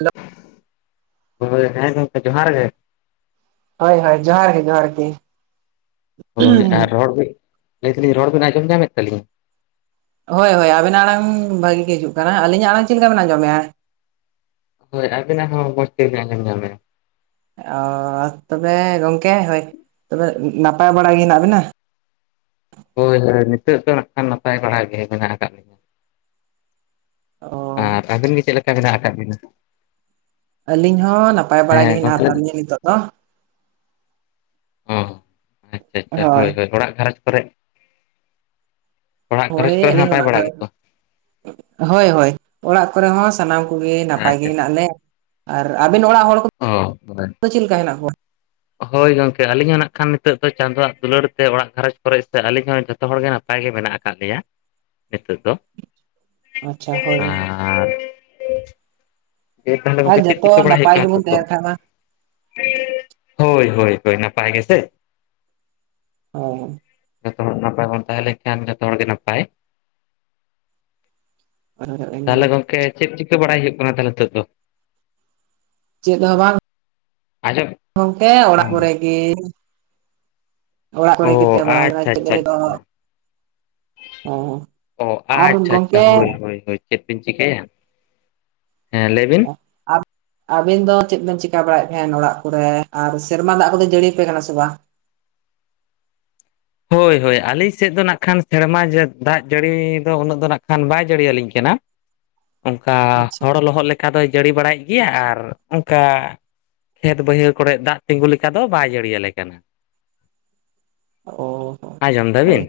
ᱦᱮᱞᱚᱜᱼᱼ ᱦᱚᱭ ᱦᱮᱸ ᱜᱚᱝᱠᱮ ᱡᱚᱦᱟᱨ ᱜᱮ᱾ ᱦᱚᱭ ᱦᱚᱭ ᱡᱚᱦᱟᱨ ᱜᱮ ᱡᱚᱦᱟᱨ ᱜᱤ᱾ ᱦᱳᱭ‌ ᱟᱨ ᱨᱚᱲ ᱠᱤ ᱞᱟᱹᱭ ᱫᱟᱹᱞᱤᱧ ᱨᱚᱲ ᱵᱤᱱ ᱟᱸᱡᱚᱢ ᱧᱟᱢᱮᱜ ᱛᱟᱹᱞᱤᱧᱟ? ᱦᱚᱭ ᱦᱚᱭ ᱟᱵᱮᱱᱟᱜ ᱟᱲᱟᱝ ᱵᱷᱟᱜᱤ ᱜᱮ ᱦᱤᱡᱩᱜ ᱠᱟᱱᱟ ᱟᱹᱞᱤᱧᱟᱜ ᱟᱲᱟᱝ ᱪᱮᱜ ᱞᱤᱠᱟ ᱵᱮᱱ ᱟᱸᱡᱚᱢᱮᱜ-ᱟ? ᱦᱳᱭ ᱟᱵᱮᱱᱟᱜ ᱦᱚᱸ ᱢᱚᱪ ᱛᱮᱜᱮ ᱟᱧᱡᱚᱢ‌ ᱧᱟᱢᱮᱜ-ᱟ᱾ ᱚᱻ ᱛᱚᱵᱮ ᱜᱚᱝᱠᱮ ᱦᱳᱭ ᱛᱚᱵᱮ ᱱᱟᱯᱟᱭ ᱵᱟᱲᱟ ᱜᱮ ᱦᱮᱱᱟᱜ ᱵᱤᱱᱟ? ᱦᱳᱭ ᱦᱳᱭ ᱱᱤᱛᱚᱜ ᱫᱚ ᱱᱟᱜ ᱠᱷᱟᱱ ᱱᱟᱯᱟᱭ ᱵᱟᱲᱟᱟᱜ ᱜᱮ ᱢᱮᱱᱟᱜ ᱠᱟᱜ ᱞᱤᱧᱟ ᱾ ᱚ ᱟᱨ ᱟᱹᱵᱤᱱ ᱜᱮ ᱪᱮᱫ ᱞᱮᱠᱟ ᱢᱮᱱᱟᱜ ᱠᱟᱜ ᱵᱤᱱᱟ? ᱟᱹᱞᱤᱧ ᱦᱚᱸ ᱱᱟᱯᱟᱭ ᱵᱟᱲᱟ ᱜᱮ ᱦᱮᱸ ᱦᱮᱱᱟᱜ ᱜᱚᱝᱠᱮ ᱠᱟᱜ ᱞᱤᱧᱟ ᱱᱤᱛᱳ ᱫᱚ᱾ ᱚ ᱟᱪᱷᱟᱻᱟᱪᱷᱟ, ᱦᱳᱭ ᱦᱳᱭ-ᱦᱳᱭ ᱚᱲᱟᱜ ᱜᱷᱟᱨᱚᱸᱡᱽ ᱠᱚᱨᱮ ᱚᱲᱟᱜ ᱜᱷᱟᱨᱚᱸᱡᱽ ᱦᱳᱭ ᱠᱚᱨᱮ ᱦᱚᱸ ᱟᱞᱤᱧ ᱱᱟᱯᱟᱭ ᱚᱲᱟᱜ ᱵᱟᱲᱟ ᱠᱚᱨᱮ ᱜᱮᱛᱚ? ᱦᱳᱭᱻᱦᱳᱭ, ᱚᱲᱟᱜ ᱠᱚᱨᱮ ᱦᱚᱸ ᱥᱟᱱᱟᱢ ᱠᱚᱜᱮ ᱱᱟᱯᱟᱭ ᱜᱮ ᱟᱪᱪᱷᱟ ᱦᱮᱱᱟᱜ ᱞᱮ᱾ ᱟᱨ ᱟᱵᱮᱱ ᱚᱲᱟᱜ ᱦᱚᱲ ᱠᱚ ᱚ ᱦᱳᱭ ᱫᱚ ᱪᱮᱫ ᱞᱮᱠᱟ ᱦᱮᱱᱟᱜ ᱠᱚᱣᱟ? ᱦᱳᱭ ᱜᱚᱝᱠᱮ ᱟᱹᱞᱤᱧ ᱦᱚᱸ ᱱᱟᱜ ᱠᱷᱟᱱ ᱱᱤᱛᱚᱜ ᱫᱚ ᱪᱟᱸᱫᱳᱣᱟᱜ ᱫᱩᱞᱟᱹᱲ ᱛᱮ ᱚᱲᱟᱜ ᱜᱷᱟᱨᱚᱸᱡᱽ ᱠᱚᱨᱮ ᱥᱮ ᱟᱹᱞᱤᱧ ᱦᱚᱸ ᱡᱚᱛᱚ ᱡᱚᱛᱚ ᱦᱚᱲᱜᱮ ᱱᱟᱯᱟᱭ ᱜᱮ ᱢᱮᱱᱟᱜ ᱠᱟᱜ ᱞᱮᱭᱟ ᱱᱤᱛᱚᱜ ᱫᱚ᱾ ᱟᱪᱷᱟ ᱦᱳᱭᱻᱦᱳᱭ ᱾ ᱟᱨ ᱫᱤᱭᱮ ᱛᱟᱦᱚᱞᱮ ᱟᱨ ᱜᱚᱝᱠᱮ ᱪᱮᱫ ᱡᱚᱛᱚ ᱪᱤᱠᱟᱹ ᱵᱟᱲᱟᱭ ᱦᱩᱭᱩᱜ ᱱᱟᱯᱟᱭ ᱠᱟᱱᱟ ᱜᱮᱵᱚᱱ ᱱᱤᱛᱚᱜ ᱫᱚ? ᱛᱟᱦᱮᱱ ᱠᱷᱟᱱ ᱢᱟ ᱦᱳᱭᱻᱦᱳᱭᱻᱦᱳᱭ, ᱱᱟᱯᱟᱭ ᱜᱮ ᱥᱮ? ᱚ [unintelligible] ᱡᱚᱛᱚ ᱦᱚᱲ ᱱᱟᱯᱟᱭ ᱵᱚᱱ ᱛᱟᱦᱮᱸ ᱞᱮᱱ ᱠᱷᱟᱱ ᱡᱚᱛᱚ ᱦᱚᱲ ᱜᱮ ᱱᱟᱯᱟᱭ᱾ ᱦᱳᱭ ᱛᱟᱦᱚᱞᱮ ᱤᱱᱟᱹᱜᱮ᱾ ᱜᱚᱝᱠᱮ ᱪᱮᱫ ᱪᱤᱠᱟᱹ ᱵᱟᱲᱟᱭ ᱦᱩᱭᱩᱜ ᱠᱟᱱᱟ ᱛᱟᱦᱚᱞᱮ ᱱᱤᱛᱚᱜ ᱫᱚ? ᱪᱮᱫ ᱦᱚᱸ ᱵᱟᱝ, ᱟᱸᱡᱚᱢ ᱜᱚᱝᱠᱮ ᱚᱲᱟᱜ ᱠᱚᱨᱮ ᱜᱮ᱾ ᱚᱲᱟᱜ ᱠᱚᱨᱮ ᱜᱮ ᱚ ᱛᱮᱦᱮ ᱵᱟᱲᱟ ᱦᱳᱭᱳᱜᱼᱟ ᱟᱪᱪᱷᱟ ᱱᱮᱛᱳᱜ ᱟᱪᱪᱷᱟ ᱫᱷᱟᱵᱤᱡ ᱫᱚ ᱟᱪᱪᱷᱟ ᱾ ᱚ ᱟᱨ ᱟᱪᱷᱟᱻᱟᱪᱷᱟ ᱜᱚᱝᱠᱮ ᱦᱳᱭᱻ ᱦᱳᱭ ᱪᱮᱫ ᱵᱤᱱ ᱪᱤᱠᱟᱹᱭᱟ᱾ ᱦᱮᱸ ᱞᱟᱹᱭ ᱵᱤᱱ ᱚ ᱟᱵ [unintelligible] ᱟᱵᱤᱱ ᱫᱚ ᱪᱮᱫ ᱵᱮᱱ ᱪᱤᱠᱟ ᱵᱟᱲᱟᱭᱮᱫ ᱛᱟᱦᱮᱸᱫ ᱚᱲᱟᱜ ᱠᱚᱨᱮ, ᱟᱨ ᱥᱮᱨᱢᱟ ᱫᱟᱜ ᱠᱚᱫᱚ ᱡᱟᱹᱲᱤᱭᱟ ᱯᱮ ᱠᱟᱱᱟ ᱥᱮ ᱵᱟᱝ? ᱦᱳᱭ ᱦᱳᱭ ᱟᱹᱞᱤᱧ ᱥᱮᱫ ᱫᱚ ᱱᱟᱜ ᱠᱷᱟᱱ ᱥᱮᱨᱢᱟ ᱡᱟᱹᱲᱤ ᱫᱟᱜ ᱡᱟᱹᱲᱤ ᱫᱚ, ᱩᱱᱟᱹᱜ ᱫᱚ ᱱᱟᱜ ᱠᱷᱟᱱ ᱵᱟᱭ ᱡᱟᱹᱲᱤ ᱟᱞᱤᱧ ᱠᱟᱱᱟ᱾ ᱚᱱᱠᱟ ᱟᱪᱪᱷᱟ ᱦᱚᱲ ᱞᱚᱦᱚᱫ ᱞᱮᱠᱟ ᱫᱚᱭ ᱡᱟᱹᱲᱤ ᱵᱟᱲᱟᱭᱮᱫ ᱜᱮᱭᱟ ᱟᱨ ᱚᱱᱠᱟ ᱠᱷᱮᱛ ᱵᱟᱹᱭᱦᱟᱹᱲ ᱠᱚᱨᱮᱜ ᱫᱟᱜ ᱛᱤᱸᱜᱩ ᱞᱮᱠᱟ ᱫᱚ ᱵᱟᱭ ᱡᱟᱹᱲᱤᱭᱟᱞᱮ ᱠᱟᱱᱟ᱾ ᱚ ᱟᱸᱡᱚᱢ ᱫᱟᱵᱤᱱ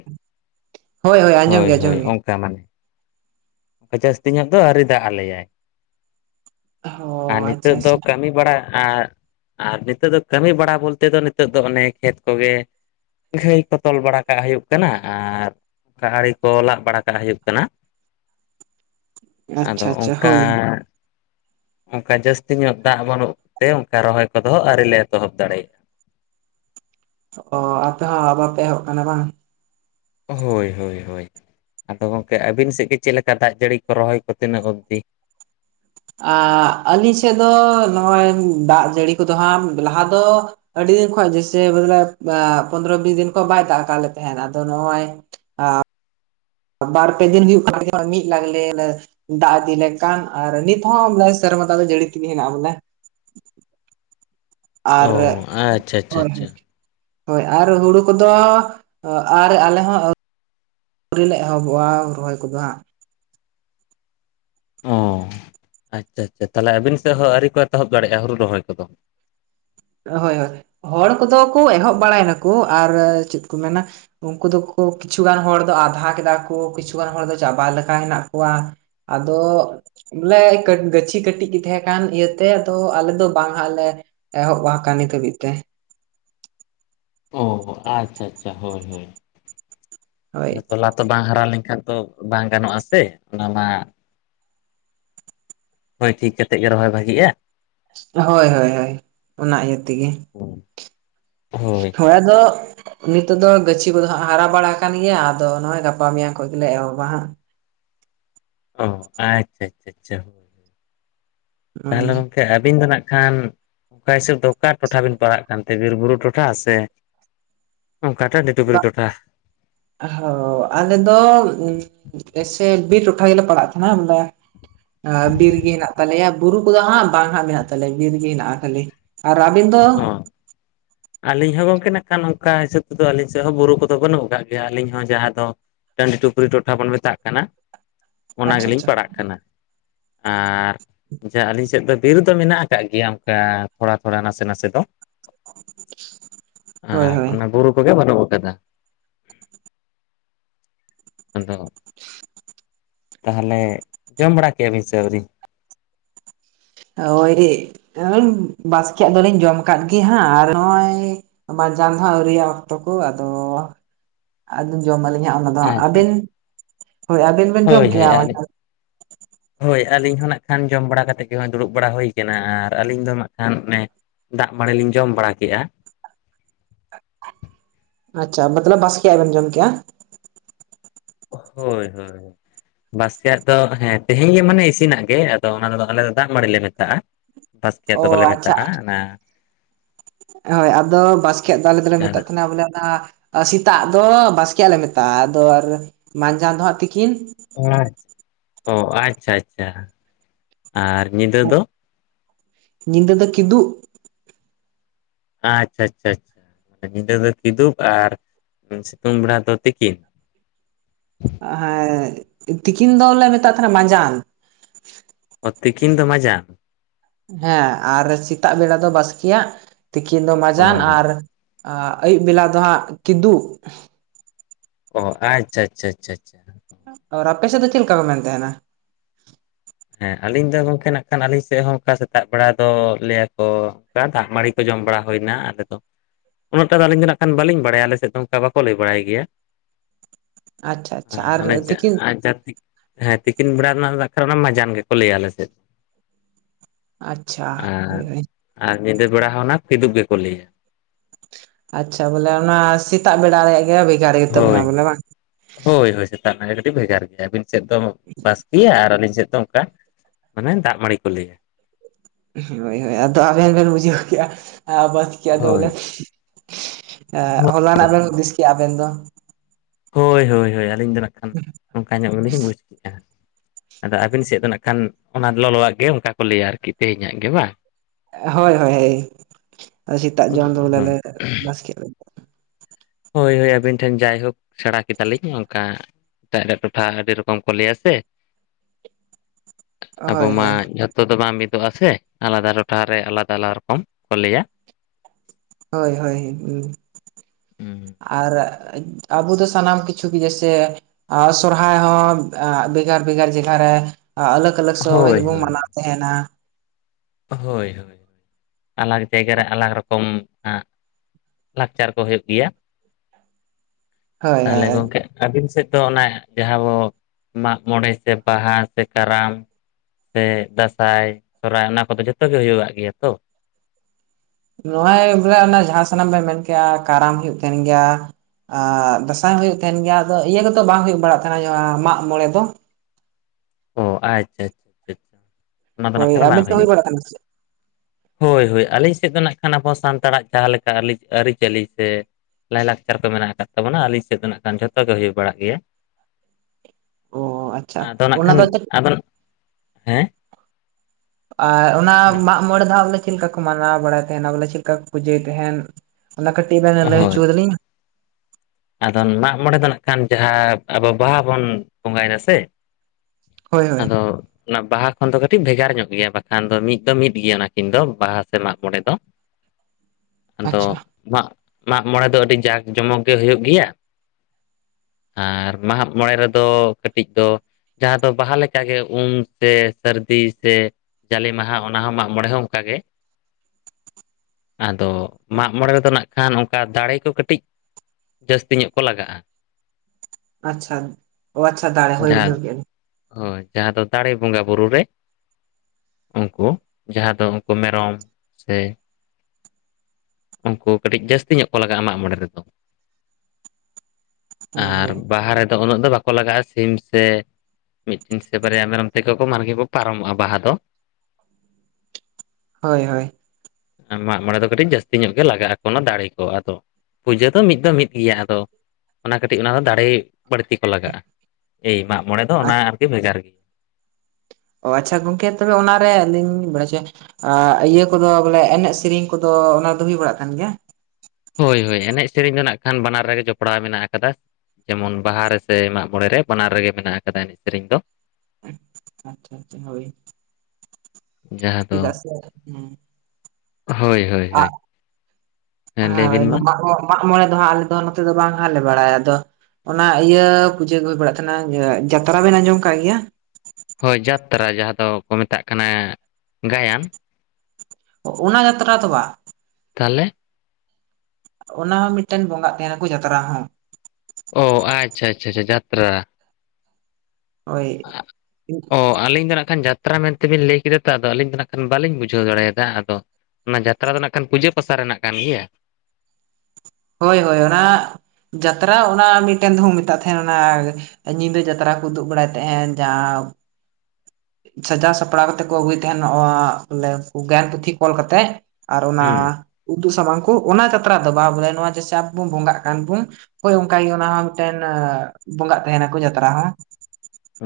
ᱦᱳᱭᱻᱦᱳᱭᱻᱦᱳᱭ, ᱟᱸᱡᱚᱢ ᱜᱮ ᱟᱸᱡᱚᱢ ᱜᱮ ᱠᱟᱱᱟᱝ ᱡᱟᱹᱥᱛᱤ ᱧᱚᱜ ᱫᱚ ᱟᱣᱨᱤ ᱫᱟᱜ ᱟᱞᱮᱭᱟᱭ, ᱚ ᱟᱨ ᱟᱪᱪᱷᱟ ᱱᱤᱛᱚᱜ ᱫᱚ ᱟᱪᱪᱷᱟ ᱠᱟᱹᱢᱤ ᱵᱟᱲᱟ ᱟᱨ, ᱟᱨ ᱱᱤᱛᱚᱜ ᱫᱚ ᱠᱟᱹᱢᱤ ᱵᱟᱲᱟ ᱵᱚᱞᱛᱮ ᱫᱚ ᱱᱤᱛᱚᱜ ᱫᱚ ᱚᱱᱮ ᱠᱷᱮᱛ ᱠᱚᱜᱮ ᱜᱷᱟᱹᱭ ᱠᱚ ᱛᱚᱞ ᱵᱟᱲᱟ ᱠᱟᱜ ᱦᱩᱭᱩᱜ ᱠᱟᱱᱟ᱾ ᱟᱨ ᱟᱲᱮ ᱠᱚ ᱞᱟᱜ ᱵᱟᱲᱟ ᱠᱟᱜ ᱦᱩᱭᱩᱜ ᱠᱟᱱᱟ᱾ ᱟᱪᱪᱷᱟ ᱟᱫᱚ ᱟᱪᱪᱷᱟ ᱚᱱᱠᱟ ᱦᱳᱭ ᱚᱱᱠᱟ ᱡᱟᱹᱥᱛᱤ ᱧᱚᱜ ᱫᱟᱜ ᱵᱟᱹᱱᱩᱜ ᱛᱮ, ᱚᱱᱠᱟ ᱨᱚᱦᱚᱭ ᱠᱚᱫᱚ ᱟᱹᱣᱨᱤ ᱞᱮ ᱮᱛᱚᱦᱚᱵ ᱫᱟᱲᱮ ᱚᱻ ᱟᱯᱮ ᱦᱚᱸ ᱵᱟᱯᱮ ᱮᱦᱚᱵ ᱠᱟᱱᱟ ᱵᱟᱝ? ᱦᱳᱭᱻᱦᱳᱭᱻᱦᱳᱭ, ᱟᱫᱚ ᱜᱚᱢᱠᱮ ᱟᱹᱵᱤᱱ ᱥᱮᱫ ᱜᱮ ᱪᱮᱫ ᱞᱮᱠᱟ ᱫᱟᱜ ᱡᱟᱹᱲᱤ ᱠᱚ, ᱨᱚᱦᱚᱭ ᱠᱚ ᱛᱤᱱᱟᱹᱜ ᱚᱵᱽᱫᱤ? ᱟᱸᱻ ᱟᱹᱞᱤᱧ ᱥᱮᱫ ᱫᱚ ᱱᱚᱜᱼᱚᱭ ᱫᱟᱜ ᱡᱟᱹᱲᱤ ᱠᱚᱫᱚ ᱦᱟᱸᱜ ᱞᱟᱦᱟ ᱫᱚ ᱟᱹᱰᱤ ᱫᱤᱱ ᱠᱷᱚᱱ ᱡᱮᱭᱥᱮ ᱵᱚᱞᱮ ᱯᱚᱱᱨᱚ ᱵᱤᱥ ᱫᱤᱱ ᱠᱷᱚᱜ ᱵᱟᱭ ᱫᱟᱜ ᱠᱟᱜ ᱞᱮ ᱛᱟᱦᱮᱸᱫ ᱟᱫᱚ ᱱᱚᱜᱼᱚᱭ ᱵᱟᱨᱯᱮ ᱫᱤᱱ ᱦᱩᱭᱩᱜ ᱠᱟᱱ ᱜᱮ ᱢᱤᱫ ᱞᱟᱝᱞᱮ ᱫᱟᱜ ᱤᱫᱤ ᱞᱮᱱᱠᱷᱟᱱ ᱟᱨ ᱱᱤᱛ ᱦᱚᱸ ᱵᱚᱞᱮ ᱥᱮᱨᱢᱟ ᱫᱟᱜ ᱫᱚ ᱡᱟᱹᱲᱤ ᱛᱮᱜᱮ ᱦᱮᱱᱟᱜᱼᱟ ᱵᱚᱞᱮ ᱾ ᱚ ᱟᱨ ᱮ ᱟᱪᱪᱷᱟ ᱟᱪᱪᱷᱟ ᱦᱳᱭᱻ, ᱟᱪᱪᱷᱟ ᱦᱳᱭ ᱟᱨ ᱦᱩᱲᱩ ᱠᱚᱫᱚ ᱟᱨ ᱟᱞᱮ ᱦᱚᱸ ᱟᱹᱣᱨᱤ ᱞᱮ ᱮᱦᱚᱵᱚᱜᱼᱟ ᱾ ᱨᱚᱦᱚᱭ ᱠᱚᱫᱚ ᱦᱟᱸᱜ᱾ ᱚᱸ ᱟᱪᱷᱟᱻᱟᱪᱷᱟ, ᱛᱟᱦᱚᱞᱮ ᱟᱹᱵᱤᱱ ᱥᱮᱫ ᱦᱚᱸ ᱟᱹᱣᱨᱤ ᱠᱚ ᱮᱛᱚᱦᱚᱵ ᱫᱟᱲᱮᱭᱟᱜᱼᱟ ᱦᱩᱲᱩ ᱨᱚᱦᱚᱭ ᱠᱚᱫᱚ? ᱦᱳᱭᱻᱦᱳᱭ ᱦᱚᱲ ᱠᱚᱫᱚ ᱠᱚ ᱮᱦᱚᱵ ᱵᱟᱲᱟᱭ ᱫᱟᱠᱚ ᱟᱨ ᱪᱮᱫ ᱠᱚ ᱢᱮᱱᱟ ᱩᱱᱠᱩ ᱫᱚᱠᱚ ᱠᱤᱪᱷᱩ ᱜᱟᱱ ᱦᱚᱲ ᱫᱚ, ᱟᱫᱷᱟ ᱠᱮᱫᱟ ᱠᱚ ᱠᱤᱪᱷᱩ ᱜᱟᱱ ᱦᱚᱲ ᱫᱚ ᱪᱟᱵᱟ ᱞᱮᱠᱟ ᱦᱮᱱᱟᱜ ᱠᱚᱣᱟ᱾ ᱟᱫᱚ ᱵᱚᱞᱮ ᱜᱟᱹᱪᱷᱤ ᱠᱟᱹᱴᱤᱡ ᱜᱮ ᱛᱮᱦᱮᱸ ᱠᱟᱱ ᱤᱭᱟᱹᱛᱮ ᱟᱫᱚ ᱟᱞᱮ ᱫᱚ ᱵᱟᱝ ᱦᱟᱸᱜ ᱞᱮ ᱮᱦᱚᱵᱼᱟ ᱱᱤᱛ ᱫᱷᱟᱹᱵᱤᱡ ᱛᱮ ᱚᱻ ᱟᱪᱷᱟᱻᱟᱪᱷᱟ, ᱦᱳᱭᱻᱦᱳᱭ ᱦᱳᱭ ᱾ ᱛᱚ ᱵᱟᱝ ᱦᱟᱨᱟ ᱞᱮᱱᱠᱷᱟᱱ ᱛᱚ ᱵᱟᱝ ᱜᱟᱱᱚᱜᱼᱟ ᱥᱮ ᱚᱱᱟ ᱢᱟ ᱦᱳᱭ ᱴᱷᱤᱠ ᱠᱟᱛᱮᱜ ᱜᱮ ᱨᱚᱦᱚᱭ ᱵᱷᱟᱹᱜᱤᱜᱼᱟ᱾ ᱦᱳᱭ ᱦᱳᱭ ᱦᱳᱭ ᱚᱱᱟ ᱤᱭᱟᱹ ᱛᱮᱜᱮ᱾ [inaudible] ᱦᱳᱭ ᱛᱷᱚᱲᱟ ᱫᱚ ᱱᱤᱛᱚᱜ ᱫᱚ ᱜᱟᱹᱪᱷᱤ ᱠᱚᱫᱚ ᱦᱟᱸᱜ ᱦᱟᱨᱟ ᱵᱟᱲᱟ ᱠᱟᱱ ᱜᱮᱭᱟ, ᱟᱫᱚ ᱱᱚᱜᱼᱚᱭ ᱜᱟᱯᱟ ᱢᱮᱭᱟᱝ ᱠᱷᱚᱱ ᱜᱮᱞᱮ ᱮᱦᱚᱵᱟ ᱦᱟᱸᱜ᱾ ᱚ ᱟᱪᱪᱷᱟ ᱟᱪᱷᱟ ᱟᱪᱷᱟ ᱦᱳᱭ ᱛᱟᱦᱚᱞᱮ ᱜᱚᱢᱠᱮ ᱟᱹᱵᱤᱱ ᱫᱚ ᱱᱟᱜ ᱠᱷᱟᱱ ᱚᱠᱟ ᱦᱤᱥᱟᱹᱵ ᱫᱚ ᱚᱠᱟ ᱴᱚᱴᱷᱟ ᱵᱮᱱ ᱯᱟᱲᱟᱜ ᱠᱟᱱᱛᱮ ᱵᱤᱨ ᱵᱩᱨᱩ ᱴᱚᱴᱷᱟ ᱥᱮ ᱚᱱᱠᱟ ᱫᱚ [unintelligible] ᱦᱚ ᱟᱞᱮ ᱫᱚ ᱮᱻᱥᱮ ᱵᱤᱴ ᱴᱟᱴᱷᱟ ᱞᱮ ᱯᱟᱲᱟᱜ ᱛᱟᱦᱮᱱᱟ᱾ ᱵᱤᱨ ᱜᱮ ᱦᱮᱱᱟᱜ ᱛᱟᱞᱮᱭᱟ ᱵᱩᱨᱩ ᱠᱚᱫᱚ ᱦᱟᱸᱜ ᱵᱟᱝ ᱦᱟᱜ ᱢᱮᱱᱟᱜ ᱛᱟᱞᱮᱭᱟ ᱵᱤᱨ ᱜᱮ ᱦᱮᱱᱟᱜᱼᱟ ᱠᱷᱟᱹᱞᱤ᱾ ᱟᱨ ᱟᱹᱵᱤᱱ ᱫᱚ? ᱚ ᱟᱹᱞᱤᱧ ᱦᱚᱸ ᱜᱚᱝᱠᱮ ᱱᱟᱜᱠᱷᱟᱱ ᱚᱱᱠᱟ ᱦᱤᱥᱟᱹᱵᱽ ᱛᱮᱫᱚ ᱟᱹᱞᱤᱧ ᱥᱮᱫ ᱦᱚᱸ ᱵᱩᱨᱩ ᱠᱚᱫᱚ ᱵᱟᱹᱱᱩᱜ ᱠᱟᱜ ᱜᱮᱭᱟ᱾ ᱟᱹᱞᱤᱧ ᱦᱚᱸ ᱡᱟᱦᱟᱸ ᱫᱚ, ᱴᱟᱺᱰᱤ ᱴᱩᱯᱨᱤ ᱴᱚᱴᱷᱟ ᱵᱚᱱ ᱢᱮᱛᱟᱜ ᱠᱟᱱᱟ, ᱚᱱᱟ ᱟᱪᱪᱷᱟ ᱜᱮᱞᱤᱧ ᱟᱪᱪᱷᱟ ᱯᱟᱲᱟᱜ ᱠᱟᱱᱟ᱾ ᱟᱨ ᱟᱹᱞᱤᱧ ᱥᱮᱫ ᱫᱚ ᱵᱤᱨ ᱫᱚ ᱢᱮᱱᱟᱜ ᱟᱠᱟᱫ ᱜᱮᱭᱟ ᱚᱱᱠᱟ ᱛᱷᱚᱲᱟ ᱛᱷᱚᱲᱟ ᱱᱟᱥᱮ ᱱᱟᱥᱮ ᱫᱚ᱾ [inaudible] ᱟᱨ ᱚᱱᱟ ᱵᱩᱨᱩ ᱠᱚᱫᱟ ᱵᱟᱹᱱᱩᱜ ᱟᱠᱟᱫᱟ᱾ ᱟᱫᱚ ᱛᱟᱦᱚᱞᱮ ᱡᱚᱢ ᱵᱟᱲᱟ ᱠᱮᱫ ᱵᱤᱱ ᱥᱮ ᱟᱹᱣᱨᱤ? ᱟᱹᱣᱨᱤ ᱳᱭ ᱵᱟᱥᱠᱮ ᱫᱚᱞᱤᱧ ᱡᱚᱢ ᱠᱟᱫ ᱜᱮᱭᱟ ᱦᱟᱸᱜ ᱟᱨ ᱱᱚᱜᱼᱚᱭ ᱟᱢᱟᱜ ᱡᱟᱱᱫᱷᱟᱣ ᱟᱣᱨᱤᱭᱟᱜ ᱚᱠᱛᱚ ᱠᱚ ᱟᱫᱚ ᱟᱫᱚ ᱡᱚᱢ ᱟᱹᱞᱤᱧ ᱦᱟᱸᱜ ᱚᱱᱟ ᱟᱪᱪᱷᱟ ᱫᱟᱸᱜ᱾ ᱟᱪᱪᱷᱟ ᱟᱹᱵᱤᱱ ᱦᱳᱭ ᱟᱵᱤᱱ ᱵᱮᱱ ᱡᱚᱢ ᱦᱳᱭ ᱦᱳᱭ ᱠᱮᱜᱼᱟ? ᱟᱹᱞᱤᱧ [inaudible] ᱦᱳᱭ ᱟᱹᱞᱤᱧ ᱦᱚᱸ ᱱᱟᱜ ᱠᱷᱟᱱ ᱡᱚᱢ ᱵᱟᱲᱟ ᱠᱟᱛᱮᱜ ᱜᱮ ᱫᱩᱲᱩᱵ ᱵᱟᱲᱟ ᱦᱩᱭᱩ ᱠᱟᱱᱟ ᱟᱨ ᱟᱹᱞᱤᱧ ᱫᱚ ᱱᱟᱜ ᱠᱷᱟᱱ ᱚᱱᱮ ᱫᱟᱜ ᱢᱟᱲᱤ ᱞᱤᱧ ᱡᱚᱢ ᱵᱟᱲᱟᱠᱮᱜᱼᱟ᱾ ᱟᱪᱪᱷᱟ ᱢᱚᱛᱞᱚᱵ ᱵᱟᱥᱠᱮᱼᱟᱹᱜ ᱡᱚᱢ ᱠᱮᱜᱼᱟ᱾ ᱦᱳᱭ ᱦᱳᱭ ᱵᱟᱥᱠᱮᱭᱟᱜ ᱫᱚ ᱦᱮᱸ ᱛᱮᱦᱮᱧ ᱜᱮ ᱢᱟᱱᱮ ᱤᱥᱤᱱᱟᱜ ᱜᱮ ᱟᱫᱚ ᱚᱱᱟ ᱟᱞᱮ ᱫᱚ ᱫᱟᱜ ᱢᱟᱲᱤ ᱞᱮ ᱢᱮᱛᱟᱜᱼᱟ᱾ ᱵᱟᱥᱠᱮᱭᱟᱜ ᱚ ᱫᱚ ᱵᱟᱞᱮ ᱟᱪᱪᱷᱟ ᱢᱮᱛᱟᱜᱼᱟ ᱚᱱᱟ᱾ ᱦᱳᱭ ᱟᱫᱚ ᱵᱟᱥᱠᱮᱭᱟᱜ ᱫᱚ ᱟᱞᱮ ᱫᱚᱞᱮ ᱢᱮᱛᱟᱜ ᱡᱟᱦᱟᱸ ᱛᱟᱦᱮᱱᱟ ᱵᱚᱞᱮ ᱚᱱᱟ ᱥᱮᱛᱟᱜ ᱫᱚ ᱵᱟᱥᱠᱮᱭᱟᱜ ᱞᱮ ᱢᱮᱛᱟᱜᱼᱟ᱾ ᱟᱫᱚ ᱢᱟᱸᱡᱟᱱ ᱫᱚ ᱦᱟᱸᱜ ᱛᱤᱠᱤᱱ᱾ ᱟᱪᱷᱟ ᱚ ᱟᱪᱪᱷᱟ ᱟᱪᱪᱷᱟ ᱟᱨ ᱧᱤᱫᱟᱹ ᱫᱚ? ᱧᱤᱫᱟᱹ ᱫᱚ ᱠᱤᱫᱩᱜ ᱟᱪᱷᱟ ᱟᱪᱷᱟ ᱟᱪᱷᱟ ᱧᱤᱫᱟᱹ ᱫᱚ ᱠᱤᱫᱩᱵ ᱟᱨ ᱥᱤᱛᱩᱝ ᱵᱮᱲᱟ ᱫᱚ ᱛᱤᱠᱤᱱ᱾ ᱦᱮᱸ ᱛᱤᱠᱤᱱ ᱫᱚᱞᱮ ᱢᱮᱛᱟᱜ ᱛᱟᱦᱮᱱᱟ ᱢᱟᱸᱡᱟᱱ᱾ ᱛᱤᱠᱤᱱ ᱫᱚ ᱢᱟᱸᱡᱟᱱ ᱾ ᱦᱮᱸ ᱟᱨ ᱥᱮᱛᱟᱜ ᱵᱮᱲᱟ ᱫᱚ ᱵᱟᱥᱠᱮᱭᱟᱜ, ᱛᱤᱠᱤᱱ ᱫᱚ ᱢᱟᱡᱟᱱ ᱚ ᱟᱨ ᱟᱨ ᱟᱹᱭᱩᱵ ᱵᱮᱞᱟ ᱫᱚ ᱦᱟᱸᱜ ᱠᱤᱫᱩᱵ᱾ ᱚ ᱟᱪᱷᱟ ᱟᱪᱷᱟ ᱟᱪᱷᱟ ᱟᱪᱷᱟ ᱟᱨ ᱟᱯᱮᱥᱮᱫ ᱫᱚ ᱪᱮᱫ ᱞᱮᱠᱟ ᱠᱚ ᱢᱮᱱ ᱛᱟᱦᱮᱱᱟ? ᱦᱮᱸ ᱟᱹᱞᱤᱧ ᱫᱚ ᱜᱚᱝᱠᱮ ᱱᱟᱜ ᱠᱷᱟᱱ ᱟᱹᱞᱤᱧ ᱥᱮᱫ ᱦᱚᱸ ᱚᱱᱠᱟ ᱥᱮᱛᱟᱜ ᱵᱮᱲᱟ ᱫᱚ ᱞᱟᱹᱭᱟᱠᱚ ᱚᱱᱠᱟ ᱫᱟᱜ ᱢᱟᱹᱲᱤ ᱠᱚ ᱡᱚᱢ ᱵᱟᱲᱟ ᱦᱩᱭᱱᱟ ᱟᱞᱮ ᱫᱚ᱾ ᱩᱱᱟᱹᱜ ᱴᱟᱜ ᱫᱚ ᱟᱹᱞᱤᱧ ᱫᱚ ᱱᱟᱜ ᱠᱷᱟᱱ ᱵᱟᱞᱤᱧ ᱵᱟᱰᱟᱭᱟ ᱟᱞᱮᱥ ᱫᱚ ᱚᱱᱠᱟ ᱵᱟᱠᱚ ᱞᱟᱹᱭ ᱵᱟᱲᱟᱭ ᱜᱮᱭᱟ᱾ ᱟᱪᱪᱷᱟ ᱟᱪᱪᱷᱟ ᱟᱨ ᱦᱟᱸ ᱚᱰᱮ ᱪᱮᱫ ᱛᱤᱠᱤᱱ ᱟᱨ ᱡᱟᱛᱤᱠ ᱦᱮᱸ ᱛᱤᱠᱤᱱ ᱵᱮᱲᱟ ᱨᱮᱱᱟᱜ ᱫᱟᱠᱟ ᱚᱱᱟ ᱢᱟᱸᱡᱟᱱ ᱜᱮᱠᱚ ᱞᱟᱹᱭᱟ ᱟᱞᱮ ᱥᱮᱫ᱾ ᱟᱪᱪᱷᱟ ᱟᱨ ᱦᱳᱭ ᱟᱨ ᱧᱤᱫᱟᱹ ᱵᱮᱲᱟ ᱦᱚᱸ ᱚᱱᱟ ᱠᱤᱫᱩᱜ ᱜᱮᱠᱚ ᱞᱟᱹᱭᱟ᱾ ᱟᱪᱪᱷᱟ ᱵᱚᱞᱮ ᱚᱱᱟ ᱥᱮᱛᱟᱜ ᱵᱮᱲᱟ ᱨᱮᱭᱟᱜ ᱜᱮ ᱵᱷᱮᱜᱟᱨ ᱜᱮᱛᱟᱵᱚᱱᱟ ᱦᱳᱭ ᱵᱚᱞᱮ ᱵᱟᱝ ᱦᱳᱭ ᱦᱳᱭ ᱥᱮᱛᱟᱜ ᱨᱮᱱᱟᱜ ᱠᱟᱹᱴᱤᱡ ᱵᱷᱮᱜᱟᱨ ᱜᱮᱭᱟ ᱟᱹᱵᱤᱱ ᱪᱮᱫ ᱫᱚ ᱵᱟᱥᱠᱮᱭᱟ ᱟᱨ ᱟᱹᱞᱤᱧ ᱥᱮᱫ ᱫᱚ ᱚᱱᱠᱟ ᱢᱟᱱᱮ ᱫᱟᱜ ᱢᱟᱹᱲᱤ ᱠᱚ ᱞᱟᱹᱭᱟ᱾ ᱦᱳᱭ ᱦᱳᱭ ᱟᱫᱚ ᱟᱵᱮᱱ ᱵᱮᱱ ᱵᱩᱡᱟᱹᱶ ᱠᱮᱜᱼᱟ ᱵᱟᱥᱠᱮᱭᱟᱜ ᱫᱚ ᱦᱳᱭ ᱵᱚᱞᱮ ᱦᱚᱞᱟ ᱱᱟᱜ ᱵᱮᱱ ᱢᱤᱤᱥ ᱠᱮᱜᱼᱟ ᱟᱵᱮᱱ ᱫᱚ᱾ ᱦᱳᱭ ᱦᱳᱭ ᱦᱳᱭ ᱟᱹᱞᱤᱧ ᱫᱚ ᱠᱷᱟᱱ ᱱᱚᱝᱠᱟ ᱧᱚᱜ ᱜᱮᱞᱤᱧ ᱵᱩᱡᱽ ᱠᱮᱫᱼᱟ᱾ ᱟᱫᱚ ᱟᱹᱵᱤᱱ ᱥᱮᱫ ᱫᱚ ᱱᱟᱜ ᱠᱷᱟᱱ ᱚᱱᱟ ᱞᱚᱞᱚᱣᱟᱜ ᱜᱮ ᱚᱱᱠᱟ ᱠᱚ ᱞᱟᱹᱭᱟ ᱟᱨᱠᱤ ᱛᱮᱦᱮᱧᱟᱜ ᱜᱮ ᱵᱟᱝ? ᱦᱳᱭ ᱦᱳᱭ ᱦᱭ ᱥᱮᱛᱟᱜ ᱡᱚᱱ ᱫᱚ ᱵᱚᱞᱮ ᱞᱮ ᱵᱟᱥᱠ ᱞᱮ ᱦᱳᱭ ᱦᱳᱭ ᱟᱹᱵᱤᱱ ᱴᱷᱮᱱ ᱡᱟᱭᱦᱳᱠ ᱥᱮᱬᱟ ᱠᱮᱫᱟᱞᱤᱧ ᱚᱱᱠᱟ ᱮᱴᱟᱜ ᱨᱮᱱᱟᱜ ᱴᱚᱴᱷᱟ ᱟᱹᱰᱤ ᱨᱚᱠᱚᱢ ᱠᱚ ᱞᱟᱹᱭᱟ ᱥᱮ ᱟᱵᱚ ᱦᱳᱭ ᱢᱟ ᱦᱳᱭ ᱡᱷᱚᱛ ᱡᱚᱛᱚ ᱫᱚ ᱵᱟᱝ ᱢᱤᱫᱳᱜ-ᱟ ᱥᱮ ᱟᱞᱟᱫᱟ ᱴᱳᱴᱷᱟ ᱨᱮ ᱟᱞᱟᱫᱟ ᱟᱞᱟᱫᱟ ᱨᱳᱠᱳᱢ ᱠᱚ ᱞᱮᱭᱟ᱾ ᱦᱳᱭ ᱦᱳᱭ, ᱟᱨ ᱟᱵᱚ ᱫᱚ ᱥᱟᱱᱟᱢ ᱠᱤᱪᱷᱩ ᱜᱮᱥᱮ ᱟᱨ ᱥᱚᱨᱦᱟᱭ ᱦᱚᱸ ᱵᱷᱮᱜᱟᱨ ᱵᱷᱮᱜᱟᱨ ᱡᱟᱭᱟᱨᱮ, ᱟᱞᱟᱜ ᱟᱫᱚ ᱥᱳᱭ ᱦᱳᱭ ᱫᱚᱵᱚᱱ ᱦᱳᱭ ᱢᱟᱱᱟᱣ ᱛᱟᱦᱮᱱᱟᱺ ᱦᱳᱭ ᱦᱳᱭ ᱟᱞᱟᱜᱽ ᱡᱟᱭᱜᱟᱟᱨ ᱨᱮ ᱟᱞᱟᱜᱽ ᱨᱚᱠᱚᱢ ᱟᱸᱜ ᱞᱟᱠᱪᱟᱨ ᱠᱚ ᱦᱩᱭᱩᱜ ᱜᱮᱭᱟ ᱦᱳᱭ ᱦᱳᱭ ᱛᱟᱦᱚᱞᱮ ᱜᱚᱝᱠᱮ ᱟᱹᱵᱤᱱ ᱥᱮᱫ ᱫᱚ ᱚᱱᱟ ᱡᱟᱦᱟᱸ ᱵᱚ ᱢᱟᱜ ᱢᱚᱬᱮ ᱥᱮ ᱵᱟᱦᱟ ᱥᱮ ᱠᱟᱨᱟᱢ ᱥᱮ ᱫᱟᱸᱥᱟᱭ ᱥᱚᱨᱦᱟᱭ ᱚᱱᱟ ᱠᱚᱫᱚ ᱡᱚᱛᱚ ᱜᱮ ᱦᱩᱭᱩᱜ ᱜᱮᱭᱟ ᱛᱚ? ᱱᱚᱜᱼᱚᱭ ᱵᱚᱞᱮ ᱨᱮᱱᱟᱜ ᱡᱟᱦᱟᱸ ᱥᱟᱱᱟᱢ ᱢᱮ ᱢᱮᱱ ᱠᱮᱜᱼᱟ ᱠᱟᱨᱟᱢ ᱦᱩᱭᱩᱜ ᱛᱟᱦᱮᱱ ᱜᱮᱭᱟ᱾ ᱟᱨ ᱫᱟᱸᱥᱟᱭ ᱦᱩᱭᱩᱜ ᱛᱟᱸᱦᱮᱱ ᱜᱮᱭᱟ ᱟᱫᱚ ᱤᱭᱟᱹ ᱠᱚᱫᱚᱚ ᱵᱟᱝ ᱦᱩᱭᱩᱜ ᱵᱟᱲᱟᱜ ᱛᱟᱦᱮᱱᱟ ᱢᱟᱜᱽ ᱢᱚᱬᱮ ᱫᱚ᱾ ᱚ ᱟᱪᱪᱷᱟ ᱪᱷᱟ ᱪᱷᱟ ᱚᱱᱟ ᱫᱚ ᱵᱟᱝ ᱦᱳᱭ ᱠᱷᱟᱱ ᱵᱟᱝ ᱟᱵᱮᱱ ᱥᱮᱫ ᱦᱩᱭ ᱦᱩᱭᱩᱜᱼᱟ᱾ ᱵᱟᱲᱟᱜ ᱠᱟᱱᱟ ᱥᱮ ᱪᱮᱫ ᱦᱳᱭ ᱦᱳᱭ ᱟᱹᱞᱤᱧ ᱥᱮᱫ ᱫᱚ ᱱᱟᱜ ᱠᱷᱟᱱ ᱟᱵᱚ ᱥᱟᱱᱛᱟᱲᱟᱜ ᱡᱟᱦᱟᱸ ᱞᱮᱠᱟ ᱱᱟᱝ ᱟᱹᱨᱤᱪᱟᱹᱞᱤ ᱥᱮ ᱞᱟᱭᱼᱞᱟᱠᱪᱟᱨ ᱠᱚ ᱢᱮᱱᱟᱜ ᱟᱠᱟᱫ ᱛᱟᱵᱚᱱᱟ ᱟᱹᱞᱤᱧ ᱥᱮᱫ ᱫᱚ ᱱᱟᱜ ᱠᱷᱟᱱ ᱡᱷᱚᱛᱚ ᱜᱮ ᱦᱩᱭ ᱵᱟᱲᱟᱜ ᱜᱮᱭᱟ᱾ ᱳᱸ ᱟᱪᱪᱷᱟ ᱚᱱᱟ ᱚᱱᱟ ᱫᱚ ᱪᱮᱫ ᱟᱵᱟᱨ, ᱦᱮᱸ? ᱟᱨ ᱚᱱᱟ ᱢᱟᱜ ᱢᱚᱬᱮ ᱫᱚ ᱵᱚᱞᱮ ᱪᱮᱫ ᱞᱮᱠᱟ ᱠᱚ ᱢᱟᱱᱟᱣ ᱵᱟᱲᱟᱭ ᱛᱟᱦᱮᱱᱟ ᱵᱚᱞᱮ ᱪᱮᱫᱮ ᱞᱮᱠᱟ ᱠᱳ ᱯᱩᱡᱟᱹᱭ ᱛᱟᱦᱮᱸᱱ? ᱚᱱᱟ ᱠᱟᱹᱴᱤ ᱢᱟᱱᱮ ᱞᱮᱭ ᱦᱚᱪᱚ ᱦᱳᱭ ᱟᱠᱟᱫᱤᱧ, ᱟᱫᱚ ᱢᱟᱜ ᱢᱚᱬᱮ ᱫᱚ ᱱᱟᱜ ᱠᱷᱟᱱ ᱡᱟᱦᱟᱸ ᱟᱵᱚ ᱵᱟᱦᱟ ᱵᱚᱱ ᱵᱚᱸᱜᱟᱭ ᱫᱟ ᱥᱮ, ᱦᱳᱭ ᱦᱳᱭ ᱟᱫᱚ ᱚᱱᱟ ᱵᱟᱦᱟ ᱠᱷᱚᱱ ᱫᱚ ᱠᱟᱹᱴᱤᱡ ᱵᱷᱮᱜᱟᱨ ᱧᱚᱜ ᱜᱮᱭᱟ ᱵᱟᱠᱷᱟᱱ ᱫᱚ ᱢᱤᱫ ᱫᱚ ᱢᱤᱫ ᱜᱮᱭᱟ ᱚᱱᱟᱠᱤᱱ ᱫᱚ ᱵᱟᱦᱟ ᱥᱮ ᱢᱟᱜ ᱢᱚᱬᱮ ᱫᱚ᱾ ᱟᱫᱚ ᱟᱪᱪᱷᱟ ᱢᱟᱜ, ᱢᱟᱜ ᱢᱚᱬᱮ ᱫᱚ ᱟᱹᱰᱤ ᱡᱟᱸᱠᱼ ᱡᱚᱢᱚᱠ ᱜᱮ ᱦᱩᱭᱩᱜ ᱜᱮᱭᱟ ᱟᱨ ᱵᱟᱦᱟᱜ ᱢᱚᱬᱮ ᱨᱮᱫᱚ ᱠᱟᱹᱴᱤᱡ ᱫᱚ ᱡᱟᱦᱟᱸ ᱫᱚ ᱵᱟᱦᱟ ᱞᱮᱠᱟᱜᱮ ᱩᱢ ᱥᱮ ᱥᱟᱹᱨᱫᱤ ᱥᱮ ᱡᱟᱞᱮ ᱢᱟᱦᱟ ᱚᱱᱟ ᱦᱚᱸ ᱢᱟᱜ ᱢᱚᱬᱮ ᱦᱚᱸ ᱚᱱᱠᱟᱜᱮ ᱟᱫᱚ ᱢᱟᱜ ᱢᱚᱬᱮ ᱨᱮᱫᱚ ᱱᱟᱜ ᱠᱷᱟᱱ ᱚᱱᱠᱟ ᱫᱟᱲᱮ ᱠᱚ ᱠᱟᱹᱴᱤᱡ ᱡᱟᱹᱥᱛᱤ ᱧᱚᱜ ᱠᱚ ᱞᱟᱜᱟᱜᱼᱟ᱾ ᱟᱪᱪᱷᱟ ᱳ ᱟᱪᱷᱟ ᱫᱟᱬᱮ ᱦᱳᱭ ᱵᱩᱡᱷᱟᱹᱳ ᱡᱟᱦᱟᱸ ᱠᱮᱫᱟ ᱞᱤᱧ᱾ ᱦᱳᱭ ᱡᱟᱦᱟᱸ ᱫᱚ ᱫᱟᱲᱮ ᱵᱚᱸᱜᱟ ᱵᱩᱨᱩ ᱨᱮ ᱩᱱᱠᱩ ᱡᱟᱦᱟᱸ ᱫᱚ ᱩᱱᱠᱩ ᱢᱮᱨᱚᱢ ᱥᱮ ᱩᱱᱠᱩ ᱠᱟᱹᱴᱤᱡ ᱡᱟᱹᱥᱛᱤ ᱧᱚᱜ ᱠᱚ ᱞᱟᱜᱼᱟ ᱢᱟᱜ ᱢᱚᱬᱮ ᱨᱮᱫᱚ᱾ ᱦᱳᱭ ᱟᱨ ᱦᱳᱭ ᱵᱟᱦᱟ ᱨᱮᱫᱚ ᱩᱱᱟᱹᱜ ᱫᱚ ᱵᱟᱝᱠᱚ ᱞᱟᱜᱟᱜᱼᱟ ᱥᱤᱢ ᱥᱮ ᱢᱤᱫᱴᱤᱱ ᱥᱮ ᱵᱟᱨᱭᱟ ᱢᱮᱨᱚᱢ ᱛᱠᱚ ᱠᱚ ᱢᱟᱨᱠᱮ ᱠᱚ ᱯᱟᱨᱚᱢᱚᱜᱼᱟ ᱵᱟᱦᱟ ᱫᱚ, ᱦᱳᱭ ᱦᱳᱭ᱾ ᱢᱟᱜ ᱢᱚᱬᱮ ᱫᱚ ᱠᱟᱹᱴᱤᱡ ᱡᱟᱹᱥᱛᱤ ᱧᱚᱜ ᱜᱮ ᱞᱟᱜᱟᱜ ᱟᱠᱚ ᱚᱱᱟ ᱫᱟᱲᱮ ᱠᱚ, ᱟᱫᱚ ᱯᱩᱡᱟᱹ ᱫᱚ ᱢᱤᱫ ᱫᱚ ᱢᱤᱫ ᱜᱤᱭᱟᱹᱟᱫᱚ ᱚᱱᱟ ᱠᱟᱹᱴᱤᱡ ᱚᱱᱟ ᱫᱚ ᱫᱟᱲᱮ ᱵᱟᱹᱲᱛᱤ ᱠᱚ ᱞᱟᱜᱟᱜᱼᱟ ᱮᱭ ᱢᱟᱜ ᱢᱚᱬᱮ ᱫᱚ ᱚᱱᱟ ᱟᱨᱠᱤ ᱵᱷᱮᱜᱟᱨ ᱜᱮᱭᱟ᱾ ᱚ ᱟᱪᱪᱷᱟ ᱜᱚᱝᱠᱮ ᱛᱚᱵᱮ ᱚᱱᱟᱨᱮ ᱟᱹᱞᱤᱧ ᱵᱟᱲᱟᱭ ᱦᱚ ᱪᱮ ᱟᱨ ᱤᱭᱟᱹ ᱠᱚᱫᱚ ᱵᱚᱞᱮ ᱮᱱᱮᱡ ᱥᱮᱨᱮᱧ ᱠᱚᱫᱚ ᱚᱱᱟ ᱫᱚ ᱦᱩᱭ ᱵᱟᱲᱟᱜ ᱠᱟᱱ ᱜᱮᱭᱟ? ᱦᱳᱭ ᱦᱳᱭ ᱮᱱᱮᱡ ᱥᱮᱨᱮᱧ ᱫᱚ ᱱᱟᱜ ᱠᱷᱟᱱ ᱵᱟᱱᱟᱨ ᱨᱮᱜᱮ ᱡᱚᱯᱲᱟᱣ ᱢᱮᱱᱟᱜ ᱠᱟᱫᱟ᱾ ᱡᱮᱢᱚᱱ ᱵᱟᱦᱟ ᱨᱮᱥᱮ ᱢᱟᱜ ᱢᱚᱬᱮ ᱨᱮ ᱵᱟᱱᱟᱨ ᱨᱮᱜᱮ ᱢᱮᱱᱟᱜ ᱟᱠᱟᱫᱟ ᱮᱱᱮᱡ ᱥᱮᱨᱮᱧ ᱫᱚ᱾ ᱟᱪᱪᱷᱟ ᱟᱪᱪᱷᱟ ᱦᱳᱭ ᱡᱟᱦᱟᱸ ᱫᱚ ᱪᱮᱫᱟᱜ ᱥᱮ ᱦᱳᱭ ᱦᱳᱭ ᱟᱜ ᱦᱳᱭ᱾ ᱦᱮᱸ ᱞᱟᱹᱭ ᱦᱳᱭ ᱵᱤᱱ ᱢᱟ ᱢᱟᱜ ᱢᱚᱬᱮ ᱫᱚ ᱦᱟᱸᱜ ᱟᱮ ᱫᱚ ᱱᱚᱛᱮ ᱫᱚ ᱵᱟᱝ ᱦᱟᱸᱜ ᱞᱮ ᱵᱟᱲᱟᱭᱟ ᱟᱫᱚ ᱚᱱᱟ ᱤᱭᱟᱹ ᱯᱩᱡᱟᱹ ᱜᱮ ᱦᱩᱭ ᱵᱟᱲᱟᱜ ᱛᱟᱦᱮᱱᱟ ᱡᱟᱛᱨᱟ ᱵᱮᱱ ᱟᱸᱡᱚᱢ ᱟᱠᱟᱫ ᱜᱮᱭᱟ ᱦᱳᱭ ᱡᱟᱛᱨᱟ ᱡᱟᱦᱟᱸ ᱫᱚᱠᱚ ᱢᱮᱛᱟᱜ ᱠᱟᱱᱟ ᱜᱟᱭᱟᱱ ᱚᱱᱟ ᱡᱟᱛᱨᱟ ᱫᱚ ᱵᱟᱝ ᱛᱟᱦᱚᱞᱮ ᱚᱱᱟ ᱦᱚᱸ ᱢᱤᱫᱴᱮᱱ ᱵᱚᱸᱜᱟᱜ ᱛᱟᱦᱮᱱᱟᱠᱚ ᱡᱟᱛᱨᱟ ᱦᱚᱸ ᱚ ᱟᱪᱪᱷᱟ ᱟᱪᱪᱷᱟ ᱟᱷᱟ ᱡᱟᱛᱨᱟ ᱦᱳᱭ ᱚ ᱟᱹᱞᱤᱧ ᱫᱚ ᱱᱟᱜ ᱠᱷᱟᱱ ᱡᱟ ᱵᱟᱛᱨᱟ ᱢᱮᱱᱛᱮᱵᱤᱱ ᱞᱟᱹᱭ ᱠᱮᱫᱟ ᱛᱚ ᱟᱫᱚ ᱟᱹᱞᱤᱧ ᱫᱚ ᱱᱟᱜ ᱠᱷᱟᱱ ᱵᱟᱹᱞᱤᱧ ᱵᱩᱡᱷᱟᱹᱣ ᱫᱟᱲᱮᱭᱟᱫᱟ ᱟᱫᱚ ᱚᱱᱟ ᱡᱟᱛᱨᱟ ᱫᱚ ᱱᱟᱜ ᱠᱷᱟᱱ ᱯᱩᱡᱟᱹ ᱯᱟᱥᱟ ᱨᱮᱱᱟᱜ ᱠᱟᱱ ᱜᱮᱭᱟ ᱦᱳᱭ ᱦᱳᱭ ᱚᱱᱟ ᱡᱟᱛᱨᱟ ᱚᱱᱟ ᱢᱤᱫᱴᱮᱱ ᱫᱚ ᱢᱮᱛᱟᱜ ᱛᱟᱦᱮᱱ ᱚᱱᱟ ᱧᱤᱫᱟᱹ ᱡᱟᱛᱨᱟ ᱠᱚ ᱩᱫᱩᱜ ᱵᱟᱲᱟᱭᱮᱫ ᱛᱟᱦᱮᱸᱱ ᱡᱟ ᱥᱟᱡᱟᱣ ᱥᱟᱯᱲᱟᱣ ᱠᱟᱛᱮᱫ ᱠᱚ ᱟᱹᱜᱩᱭ ᱛᱟᱦᱮᱱᱟᱚᱜ ᱵᱚᱞᱮ ᱩᱱ ᱜᱮᱭᱟᱱ ᱯᱩᱛᱷᱤ ᱠᱚᱞ ᱠᱟᱛᱮᱫ ᱟᱨ ᱚᱱᱟ ᱦᱩᱸ ᱩᱛᱩ ᱥᱟᱢᱟᱝ ᱠᱚ ᱚᱱᱟ ᱡᱟᱛᱨᱟ ᱫᱚ ᱵᱟ ᱵᱟᱭᱟ ᱱᱚᱣᱟ ᱡᱮᱭᱥᱮ ᱟᱵ ᱵᱚᱱ ᱵᱚᱸᱜᱟᱜ ᱠᱟᱱ ᱵᱚᱱ ᱦᱳᱭ ᱚᱱᱠᱟᱜᱮ ᱚᱱᱟ ᱦᱚᱸ ᱢᱤᱫᱴᱮᱱ ᱵᱚᱸᱜᱟᱜ ᱛᱟᱦᱮᱱᱟᱠᱚ ᱡᱟᱛᱨᱟ ᱦᱚᱸ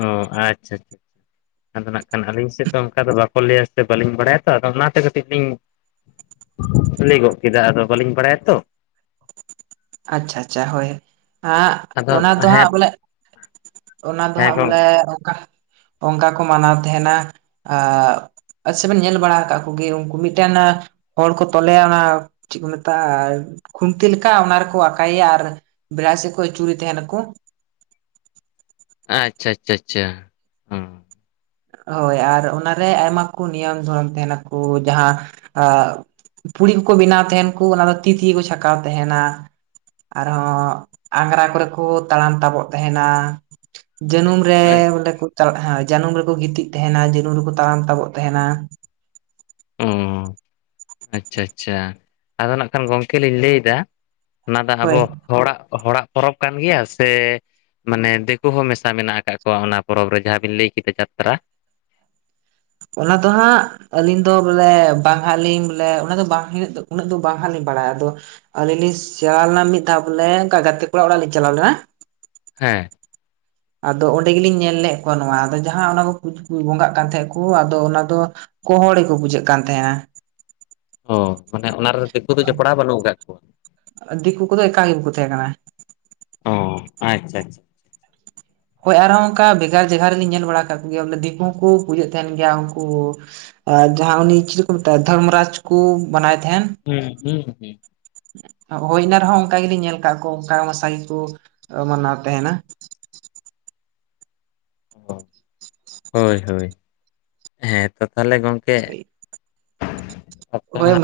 ᱚ ᱟᱪᱪᱷᱟ ᱟᱪᱪᱷᱟ ᱟᱪᱷᱟ ᱟᱫᱚ ᱱᱟᱜ ᱠᱷᱟᱱ ᱟᱹᱞᱤᱧ ᱥᱮᱫ ᱫᱚ ᱚᱱᱠᱟ ᱫᱚ ᱵᱟᱠᱚ ᱞᱟᱹᱭᱟ ᱥᱮ ᱵᱟᱹᱞᱤᱧ ᱵᱟᱲᱟᱭᱟᱛᱚ ᱟᱫᱚ ᱚᱱᱟᱛᱮ ᱠᱟᱹᱴᱤᱡ ᱞᱤᱧ ᱞᱟᱹᱭ ᱜᱚᱫ ᱠᱮᱫᱟ ᱟᱫᱚ ᱵᱟᱹᱞᱤᱧ ᱵᱟᱲᱟᱭᱟᱛᱚ ᱟᱪᱪᱷᱟ ᱟᱪᱪᱷᱟ ᱦᱳᱭ ᱦᱮᱸ ᱟᱫᱚ ᱚᱱᱟ ᱫᱚ ᱦᱮᱸ ᱦᱟᱸᱜ ᱵᱚᱞᱮ [inaudible] ᱚᱱᱟ ᱫᱚ ᱦᱮᱸ ᱦᱟᱸᱜ ᱜᱚᱝ ᱵᱚᱞᱮ ᱚᱱᱠᱟ ᱚᱱᱠᱟ ᱠᱚ ᱢᱟᱱᱟᱣ ᱛᱟᱦᱮᱱᱟ ᱟᱪ ᱥᱮ ᱵᱮᱱ ᱧᱮᱞ ᱵᱟᱲᱟ ᱟᱠᱟᱫ ᱠᱚᱜᱮ ᱩᱱᱠᱩ ᱢᱤᱫᱴᱮᱱ ᱦᱚᱲ ᱠᱚ ᱛᱚᱞᱮᱭᱟ ᱚᱱᱟ ᱪᱮᱫ ᱠᱚ ᱢᱮᱛᱟᱜᱼᱟ ᱟᱨ ᱠᱷᱩᱱᱴᱤ ᱞᱮᱠᱟ ᱚᱱᱟ ᱟᱠᱟᱭᱟ ᱟᱨ ᱵᱮᱲᱟᱥᱤᱮᱫᱠᱚ ᱪᱩᱲᱤ ᱛᱟᱦᱮᱱᱟᱠᱚ ᱟᱪᱪᱷᱟ ᱟᱪᱪᱷᱟ ᱟᱪᱪᱷᱟ ᱚ ᱦᱳᱭ ᱟᱨ ᱚᱱᱟᱨᱮ ᱟᱭᱢᱟ ᱠᱚ ᱱᱤᱭᱚᱢ ᱫᱷᱚᱨᱚᱱ ᱛᱟᱦᱮᱱᱟᱠᱚ ᱡᱟᱦᱟᱸ ᱯᱩᱲᱤ ᱠᱚᱠᱚ ᱵᱮᱱᱟᱣ ᱛᱟᱦᱮᱱ ᱠᱚ ᱚᱱᱟ ᱫᱚ ᱛᱤ ᱛᱮ ᱠᱚ ᱪᱷᱟᱸᱠᱟᱣ ᱛᱟᱦᱮᱱᱟ ᱟᱨᱦᱚᱸ ᱟᱜᱨᱟ ᱠᱚᱨᱮ ᱠᱚ ᱛᱟᱲᱟᱢ ᱛᱟᱵᱚᱜ ᱛᱟᱦᱮᱱᱟ ᱡᱟᱹᱱᱩᱢ ᱨᱮ ᱵᱚᱞᱮ ᱠᱚ ᱪᱟᱞᱟᱜᱼᱟ ᱦᱮᱸ ᱡᱟᱹᱱᱩᱢ ᱨᱮ ᱜᱤᱛᱤᱡ ᱛᱟᱦᱮᱱᱟ ᱡᱟᱹᱱᱩ ᱨᱮᱠᱚ ᱛᱟᱲᱟᱢ ᱛᱟᱵᱚᱜ ᱛᱟᱦᱮᱱᱟ ᱚ ᱟᱪᱪᱷᱟ ᱟᱪᱪᱷᱟ ᱟᱫᱚ ᱱᱟᱜ ᱠᱷᱟᱱ ᱜᱚᱝᱠᱮ ᱞᱤᱧ ᱞᱟᱹᱭ ᱮᱫᱟ ᱚᱱᱟ ᱫᱚ ᱦᱳᱭ ᱟᱵᱚ ᱦᱚᱲᱟᱜ ᱦᱚᱲᱟᱜ ᱯᱚᱨᱚᱵᱽ ᱠᱟᱱ ᱜᱮᱭᱟ ᱥᱮ ᱢᱟᱱᱮ ᱫᱤᱠᱩ ᱦᱚᱸ ᱢᱮᱥᱟ ᱢᱮᱱᱟᱜ ᱟᱠᱟᱫ ᱠᱚᱣᱟ ᱚᱱᱟ ᱯᱚᱨᱚᱵᱽ ᱨᱮ ᱡᱟᱦᱟᱸ ᱵᱤᱱ ᱞᱟᱹᱭ ᱠᱮᱫᱟ ᱡᱟᱛᱨᱟ ᱚᱱᱟ ᱫᱚ ᱦᱟᱸᱜ ᱟᱹᱞᱤᱧ ᱫᱚ ᱵᱚᱞᱮ ᱵᱟᱝ ᱦᱟᱸᱜ ᱞᱤᱧ ᱵᱚᱞᱮ ᱚᱱᱟ ᱫᱚ ᱵᱟᱝ ᱦᱹᱜ ᱫᱚ ᱩᱱᱟᱹᱜ ᱫᱚ ᱵᱟᱝ ᱦᱟᱸᱜ ᱞᱤᱧ ᱵᱟᱲᱟᱭᱟ ᱟᱫᱚ ᱟᱹᱞᱤᱧ ᱞᱤᱧ ᱥᱮᱬᱟ ᱞᱮᱱᱟ ᱢᱤᱫ ᱫᱷᱟᱣ ᱵᱚᱞᱮ ᱚᱱᱠᱟ ᱜᱟᱛᱮ ᱠᱚᱲᱟ ᱚᱲᱟᱜ ᱞᱤᱧ ᱪᱟᱞᱟᱣ ᱞᱮᱱᱟ ᱦᱮᱸ ᱟᱫᱚ ᱚᱸᱰᱮ ᱜᱮᱞᱤᱧ ᱧᱮᱞ ᱞᱮᱫᱜ ᱠᱚᱣᱟ ᱱᱚᱣᱟ ᱟᱫᱚ ᱡᱟᱦᱟᱸ ᱠᱚ ᱠᱩᱪᱠᱩ ᱵᱚᱸᱜᱟᱜ ᱠᱟᱱ ᱛᱟᱦᱮᱸᱫ ᱠᱚ ᱟᱫᱚ ᱚᱱᱟᱫᱚ ᱜ ᱦᱚᱲ ᱜᱮᱠᱚ ᱵᱩᱡᱷᱟᱹᱜ ᱠᱟᱱ ᱛᱟᱦᱮᱱᱟ ᱚ ᱢᱟᱱᱮ ᱚᱱᱟᱨᱮ ᱫᱤᱠᱩ ᱫᱚ ᱡᱚᱯᱲᱟᱣ ᱵᱟᱹᱱᱩᱜ ᱟᱠᱟᱫ ᱠᱚᱣᱟ ᱫᱤᱠᱩ ᱠᱚᱫᱚ ᱮᱠᱟᱞ ᱜᱮ ᱵᱟᱠᱚ ᱛᱟᱦᱮᱸ ᱠᱟᱱᱟ ᱚ ᱟᱪᱪᱷᱟ ᱟᱪᱪᱷᱟ᱾ ᱦᱳᱭ ᱟᱨᱦᱚᱸ ᱚᱱᱠᱟ ᱵᱷᱮᱜᱟᱨ ᱡᱟᱭᱜᱟ ᱨᱮᱞᱤᱧ ᱧᱮᱞ ᱵᱟᱲᱟ ᱠᱟᱜ ᱠᱚᱜᱮᱭᱟ ᱵᱚᱞᱮ ᱫᱤᱠᱩ ᱦᱚᱸᱠᱚ ᱯᱩᱡᱟᱹᱜ ᱛᱟᱦᱮᱱ ᱜᱮᱭᱟ ᱩᱱᱠᱩ ᱟᱨ ᱡᱟᱦᱟᱸ ᱩᱱᱤ ᱪᱮᱫᱤ ᱠᱚ ᱢᱮᱛᱟᱭᱼᱟ ᱫᱷᱚᱨᱢᱚ ᱨᱟᱡᱽ ᱠᱚ ᱢᱟᱱᱟᱣ ᱛᱟᱦᱮᱸᱱ ᱦᱩᱸ ᱦᱩᱸ ᱦᱩᱸ ᱦᱳᱭ ᱮᱱᱟ ᱨᱮᱦᱚᱸ ᱚᱱᱠᱟ ᱜᱮᱞᱤᱮᱧ ᱧᱮᱞ ᱠᱟᱜ ᱠᱚ ᱚᱱᱠᱟ ᱢᱟᱥᱟ ᱜᱮᱠᱚ ᱢᱟᱱᱟᱣ ᱛᱟᱦᱮᱱᱟ ᱦᱳᱭ ᱦᱳᱭ ᱦᱮᱸᱛᱚ ᱛᱟᱦᱞᱮ ᱜᱚᱝᱠᱮ ᱦᱳᱭ [unintelligible]